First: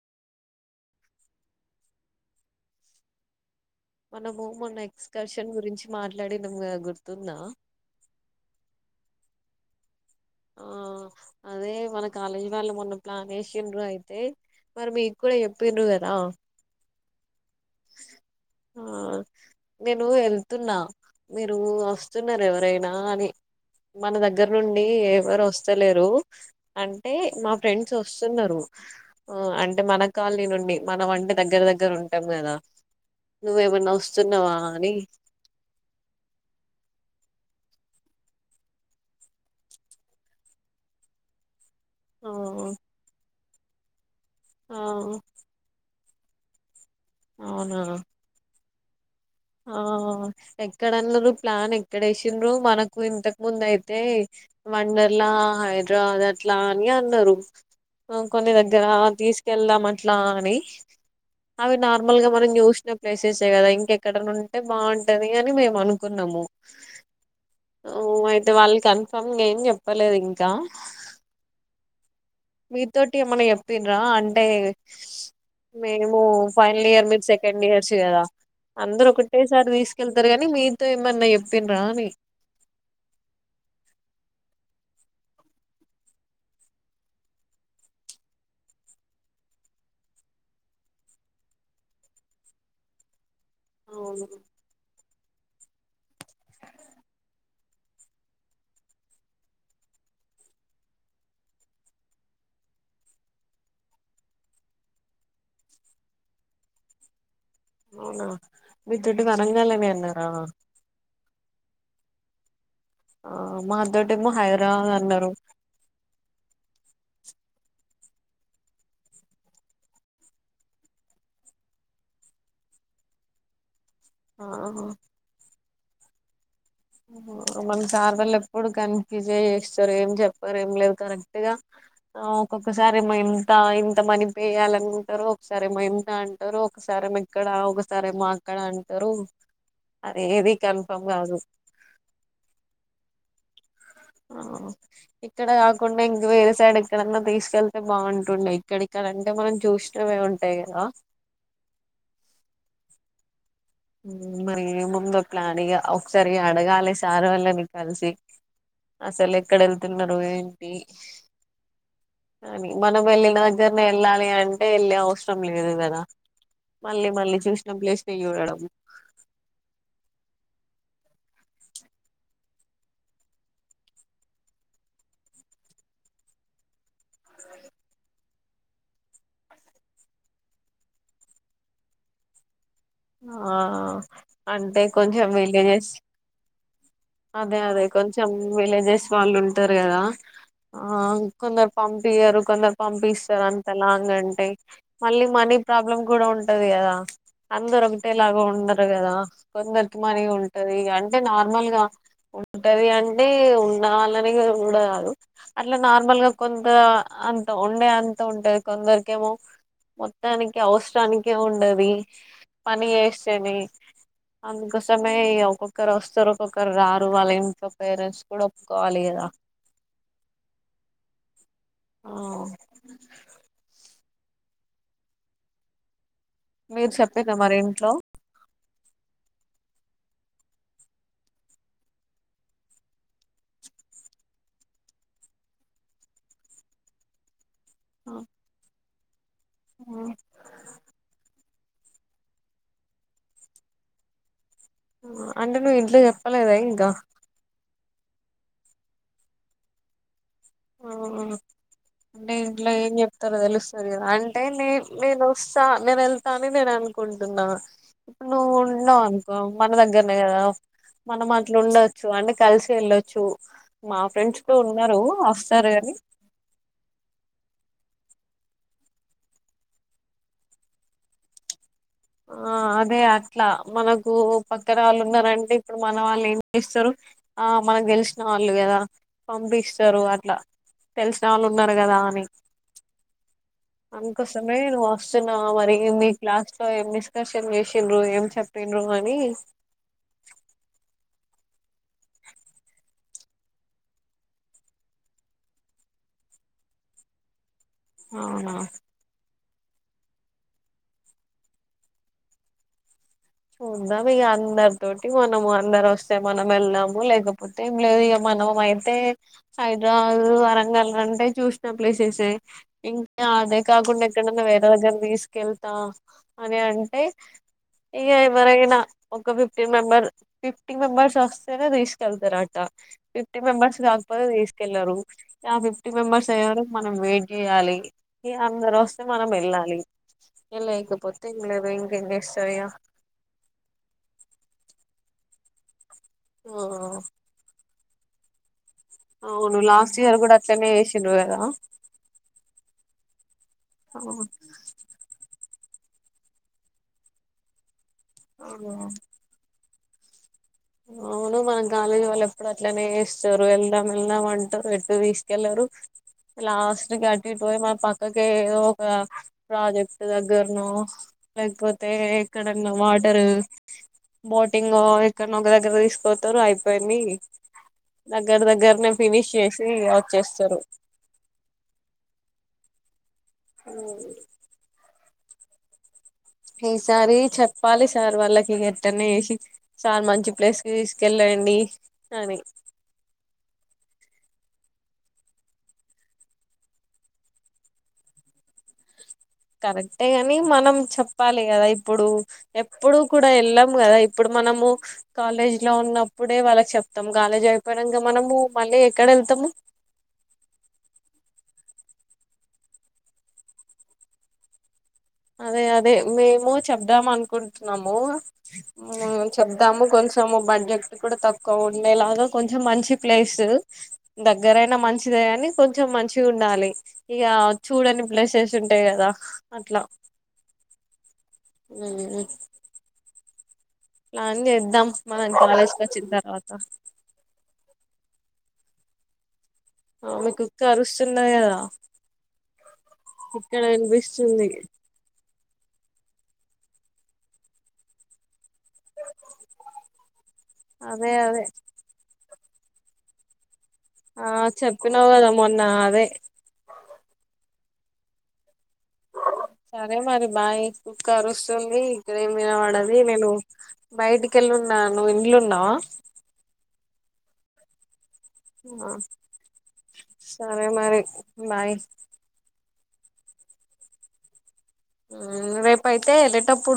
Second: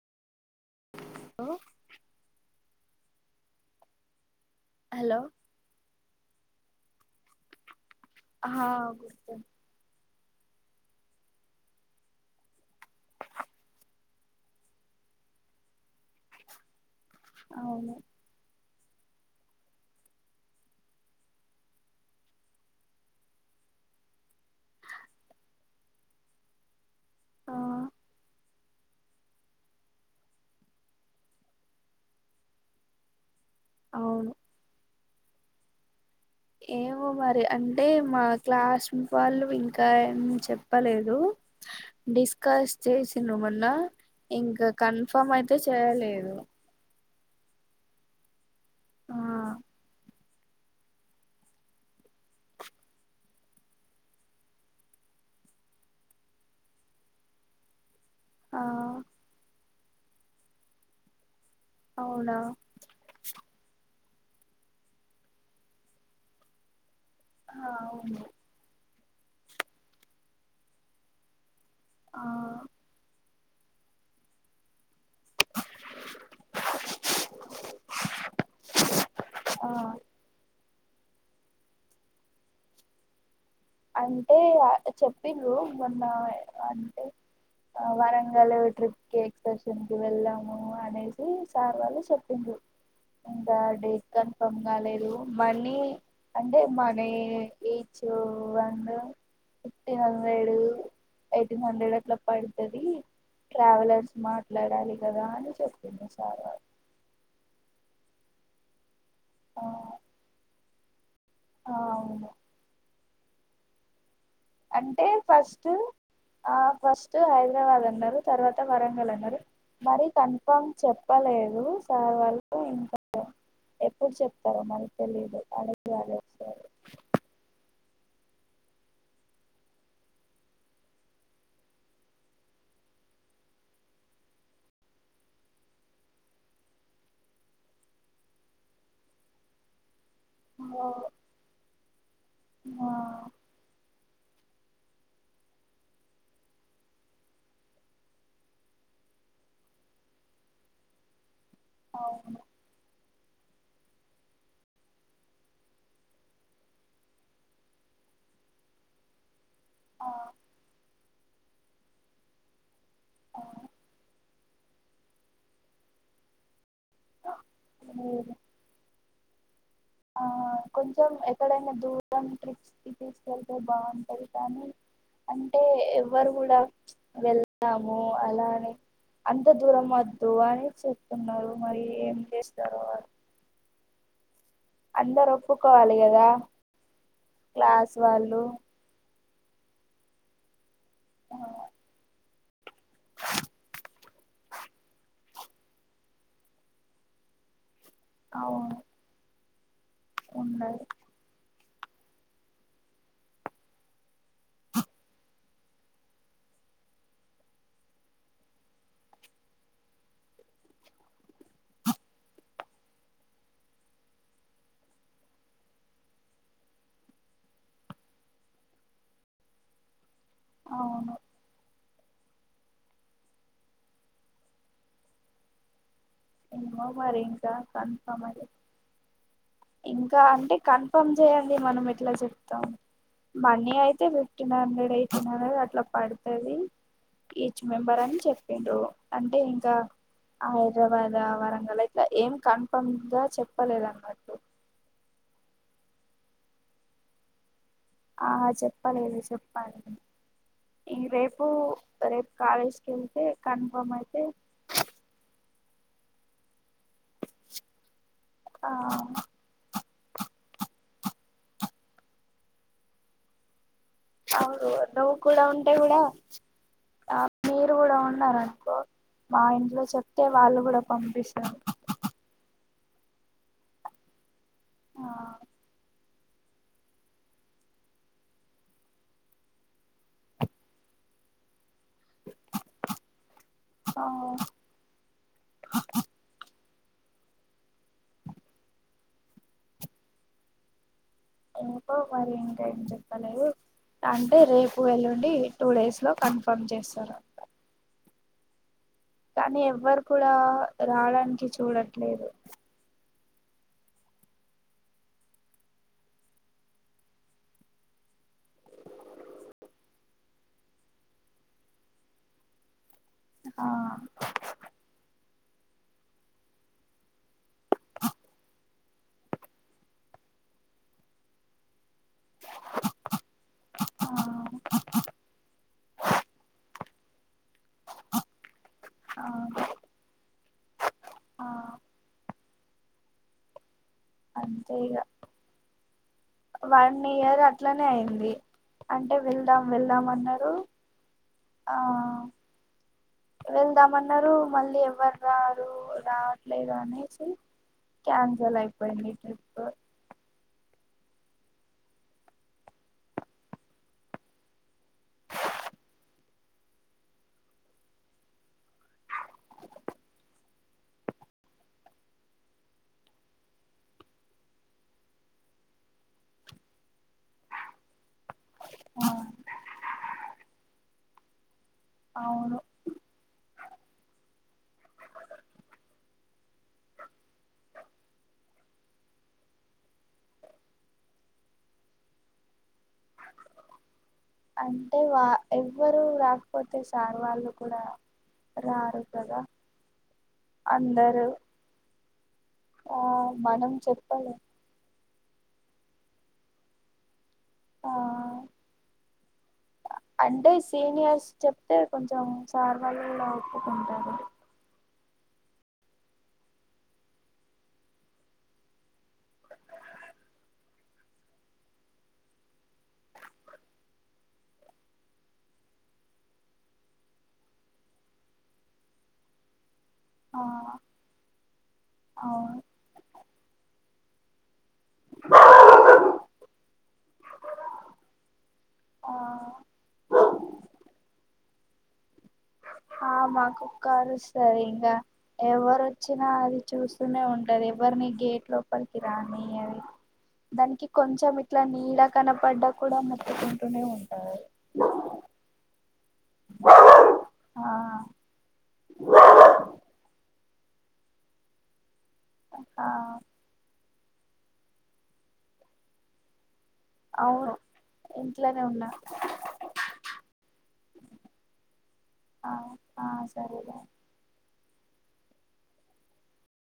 ఓ మనము మొన్న hello excursion గురించి మట్ లడినమ్గ గుర్తుందా ఆ గుర్తుం ఆ అదే మన కాలేజి వాళ్ళు మొన్న ప్లాన్ ఏషిండ్రా అయి తె మరి మీక్కూడ చెప్పిండ్రు కదా అవును ఆ నేను వెళ్తున్నా మీరు వస్తున్నార ఎవరైనా అని మన దగ్గర నుండి ఎవరు వస్తలేరు అంట్ టే మా ఆ ఫ్రెండ్స్ వస్తున్నారు. ఆ అంటే మన కాలనీ నుండి మనం అంటే దగ్గర దగ్గర ఉంటాం కదా నువ్వేమన్నా అవును వస్తున్నావా అని ఏమో మరి అంటే మా క్లాస్ వాళ్ళు ఇంకా ఏం చెప్పలేదు. ఆ డిస్కస్ చేసిన మోన్ న్న ఇంక ఆ కన్ఫమ్ అయితే చెయలేద్ అవునా ఆ ఆ ఎక్కడ అన్నారు ప్లాన్ ఎక్కడ ఏసిన్రు మనకు ఇంతకు ముందు అయితే వండర్లా హైదరాబాద్ అట్లా అని అన్నారు. కొన్ని ఆ దగ్గర తీసుకెళ్దామన్ అట్లా అని అవి నార్మల్ గ అవునా మనం చూసిన ప్లేసెసే కదా ఇంకెక్ ఇక్కడ నుంటే బాగుంటది అని మేము అనుకున్నాము. ఆ ఓ అవును అయితె వాళ్ళ కన్ పాపం ఏం చెప్పలేదు ఇంకా ఆ మీ తోటి ఏమన్న చెప్పిన్రా అంటే మేము ఫైనల్ ఇయర్ మీరు సెకండ్ ఇయర్స్ కదా అందరు ఆ ఒకటేసారి తీసుకెళ్తారు కానీ మీ తో ఏమన్న చెప్పిన్రా అని అంటే చెప్పినృ మొన్న అంటే వరంగల్ ట్రిప్కి ఎక్స్కర్షన్ కి వెళ్ళాము అనేసి సార్ వాళ్ళు చెప్పిన్రు. ఇంకా డేట్ అవును కన్ఫమ్ గాలేదు. మనీ అంటే మని ఈచ్చు వన్నూ ఫిఫ్టీన్ హండ్రెడ్ ఎయిటీన్ హండ్రెడ్ అట్లా పడుతది ట్రావెలర్స్ మాట్లాడాలి కదా అని చెప్పింది సార్ వాళ్ అవునా మీతోటి వనంగళ్ అనే అన్నారా అ అవును ఆ మా దొడ్ అంటే ఫస్ట్ ఆ ఫస్ట్ ఐ హైదరాబాద్ అన్నారు తర్వాత వరంగల్ అన్నారు మరి కన్ఫామ్ చెప్పలేదు సార్ వాళ్ళు ఇంకా ఎప్ ఎప్పుడు ఆ చెప్తారో మరి తెలీదు అడగ్ సరే సరే మన సార్ వాళ్ళు ఎప్పుడు కన్ఫ్యూజ్ చేస్తారు ఏం చెప్పారు ఏం లేదు కరెక్ట్ గా ఒక్కొక్కసారి మా ఇంత ఇంత మనీ పేయ్యాలనింటారు ఒకసారి మా ఇంత అంటారు ఒకసారిో ఇక్కడ ఒకసారి ఏ మాఅక్కడ అంటారు అదే ఏది కన్ఫర్మ్ కాదు ఆ ఆ ఇక్కడ కాకుండా ఇంక వేరే సైడ్ ఎక్కడన్నా తీసుకెళ్తే బాగుంటుండే ఇక్కడక్కడంటే మనం చూసినమే ఉంటాయి కదా అవును ఉమ మరి ఏమో ఉందో ప్లాన్ ఇగ ఒకసారి అడగాలిమరి సార్ వాళ్ళని కలిసి అసలు ఎక్కడ వెళ్తున్నారు ఆ ఏంటి కాని మనం వెళ్ళిన దగ్గరనే వెళ్ళాలి అంటే వెళ్ళి అవసరం లేదు కదా మళ్ళీ మళ్ళీ చూసిన ప్లేస్ లేదు చూడడం ఆ కొంచెం ఎక్కడైనా దూరం ట్రిప్స్కి తీసుకెళ్తే బాగుంటది కానీ అంటే ఎవ్వరు కూడా వెళ్తాము అలానే అంత దూరం వద్దు అని చెప్తున్నారు మరి ఏం చేస్తారు ఆ అంటే కొంచెం అందరు విలేజెస్ ఒప్పుకోవాలి కదా అదే అదే క్లాస్ కొంచెం వాళ్ళు విలేజెస్ వాళ్ళు ఉంటారు కదా ఆ కొందరు పంపియరు కొందరు పంపిస్తారు అంత లాంగ్ అంటే మళ్ళీ మనీ ప్రాబ్లం కూడా ఉంటది కదా అందరం ఎలాగ అవును ఉండరు కదా కొందరు మని ఉంటది ఉన్నది అంటే నా నార్మల్గా ఉంటది అంటే ఉండవాలని ఉండదు అట్లా నార్మల్ గా కొంత అంత ఉండే అంత ఉంటంది కొందరికేమో మొత్తానికి అవసరానినికి ఉండది పని చేస్తేని అందుకోసమే ఒక్కొక్కరు వస్తారు ఒక్కొక్కరు రారు వాళ్ళ ఇంట్లో పేరెంట్స్ కూడా ఒప్పుకోవాలి కదా అవును ఆ ఏమో మీరు చెప్పిర్రా మరింక మరి ఇంట్లో కన్ఫర్మ్ అది ఇంకా అంటే కన్ఫర్మ్ చేయండి మనం ఎట్లా చెప్తాం మనీ అయితే ఫిఫ్టీన్ హండ్రెడ్ ఎయిటీన్ హండ్రెడ్ అట్లా పడుతది మెంబర్ అని చెప్పిండు అంటే ఇంకా ఆయర కాధా వరంగల్ ఇట్లా ఏం కన్ఫమ్ గా చెప్పలేదు అన్నమాట్టు ఉమ్ అంటే నువ్వు ఇంట్లో చెప్పలేదా ఇంకా ఆ చెప్పలేదు చెప్పాలి ఆ ఈ రేపు రేపు అంటే ఇంట్లో కాలేజ్ కి ఏం వెళ్తే చెప్తారో తెలుస్తుంది కన్ఫర్మ్ కదా అయితే అంటే నే నేను వ థా నేను వెళ్తాను నేను అ కుంటున్నా ఇప్పుడు నువ్వు ఆ ఉన్నావు అనుకో మన దగ్గరనే కదా మనం అట్లా ఉండొచ్చు అంటే కలిసి వెళ్ళొచ్చు మా ఫ్రెండ్స్ కుడా ఉన్నారు అంటే కాని కూడా ఆ మీరు ఉంటె కూడా ఉన్నారునుకో మా ఇంట్లో చెప్తే వాళ్ళు కూడా పంపిస్తారు ఆ అదే అట్లా మనకు పక్కర వాళ్ళు ఉన్నారంటే ఇప్పుడు మన వాళ్ళె చేస్తరు ఆ మనకు గెలిసిన వాళ్ళు కదా పంపిస్తారు అట్లా తెలిసిన వాళ్ళు ఉం ఉన్నారు కదా అని ఆ అన్ కోసమే నువ్వు వస్తున్నావ మరి మీ క్లాస్ నీతో ఏం డిస్కర్షన్ చేసండ్రు ఏం చెప్పండ్రు అని ఎందుకో మరి ఇంకా ఏం చెప్పలేదు అంటె రేపు ఎల్లుండి టూ డేస్ లో కన్ఫర్మ్ చేస్తారంట అవునా కానీ ఎవ్వరు కూడా రావడానికి చూడట్లేదు చూద్దాం ఇగ అందరి తోటి మనము అందరు వస్తే మనం వెళ్దాము లేకపోతే ఏం లేదు ఇక మనం అయితే హైదరాబాదు వరంగల్ అంటే చూసిన ప్లేసెసే ఇం ఇంకా అదే ఆ కాకుండా ఎక్కడన్నా వేరే దగ్గర తీసుకెళ్ కెళ్తా అని అంటే ఇక ఎవరైనా ఒక ఫిఫ్టీన్ మెంబర్ ఫిఫ్టీ మెంబెర్స్ వస్తేనే తీసుకెళ్తారట ఫిఫ్టీ మెంబెర్స్ రాకపోతే తీసుకెళ్లరు ఇక ఫిఫ్టీ మెంబర్స్ అయ్యే అరకు మనం వెయిట్ చేయాలి ఇక అందరు వస్తే మనం వెళ్ళాలి ఏ లేకపోతే ఏం ఆ లేదు ఇంకేం చేస్తారు ఇగ అంతే ఇగ ఇగ వన్ ఇయర్ అట్లనే అయింది అంటే అవును వెళ్దాం లాస్ట్ వెళ్దాం ఇయర్ కూడా అన్నారు అట్లనే చేసిండ్రు కదా ఆ వెళ్దాం అన్నారు మళ్ళీ ఎవ్వరు రారు రావట్లేదు అనేసి క్యాన్సల్ అయిపోయింది ట్రిప్పు అవును మన కాలేజీ వాళ్ళు ఎప్పుడు అట్లనే చేస్తారు వెళ్దాం వెళ్దాం అంటారు ఎటు తీసుకెళ్లరు లాస్ట్ కి అటు ఇటు పోయి మన పక్కకి ఏదో ఒక ప్రాజెక్ట్ దగ్గర్నో లేకపోతే ఎక్కడన్నా వాటరు బోటింగ్ ఎక్కడ్నో ఒక దగ్గర తీసుకుపోతరు అయిపోయింది దగ్గర దగ్గరనే ఆ ఫినిష్ చేసి వచ్చేస్తరు అవును [unintelligible] ఈసారి చెప్పాలి సార్ వాళ్ళకి ఎట్టన్న జేసి సార్ మంచి ప్లేస్ కి తీస్కెళ్ళండి అని అంటే వా ఎవ్వరు రాకపోతే సార్ వాళ్ళు కూడా రారు కదా కరెక్టే గాని మనం అందరూ చెప్పాలి గదా ఇప్పుడు ఎప్పుడు ఆ కూడా ఎళ్ళం మనం గదా ఇప్పుడు చెప్పలేం మనము కాలేజ్లో ఉన్నప్పుడే వాళ్ళకి చెప్తాం గాలేజీ అయిపోయినంక ఆ మనము మళ్ళీ ఎక్కడ ఎళ్తము అంటే సీనియర్స్ చెప్తే కొంచెం సార్ వాళ్ళు గూడా ఒప్పుకుంటారు అదే అదే మేము చెప్దాం అనుకుంటున్నాము మ్ చెప్దాము కొంచెం బడ్జెక్ట్ కూడా తక్కువ ఉండేలాగా కొంచెం మంచి ప్లేస్ దగ్గరైనా మంచిదే కానీ కొంచెం మంచిగ ఉండాలి ఇగ చూడని ప్లేసెస్ ఉంటాయి కదా అట్ల ఆ అవును నన్ చేద్ ద్దాం మనం కాలేజికి వచ్చిన తర్వాత ఆ ఆ మీ కుక్క అరుస్తున్నదిగద ఆ మా కుక్క అరుస్తది ఇంగ ఎవరు వచ్చినా అది చూస్తూనే ఉంటది ఎవరిని గేట్ లో లోపలికి రానియ్యది దానికి అదే కొంచెం అదే ఇట్ల నీడ కనప పడ్డ కూడ మొత్తుకు ఆ చెప్పినావ్ గదా మొన్న అదే ఆ సరే మరి బాయ్ కుక్క అరుస్తుంది ఇక్కడ ఏం ఆ వినపడది నేను బయటికెళ్ళున్నా నువ్వు ఇంట్లా ఉన్నావా అవును ఇంట్లోనే ఉన్నా ఆ సరే మరి బాయ్ ఆ ఆ సరే బాయ్ హ్మ్ రేపు అయితే ఎల్లేటప్పుడు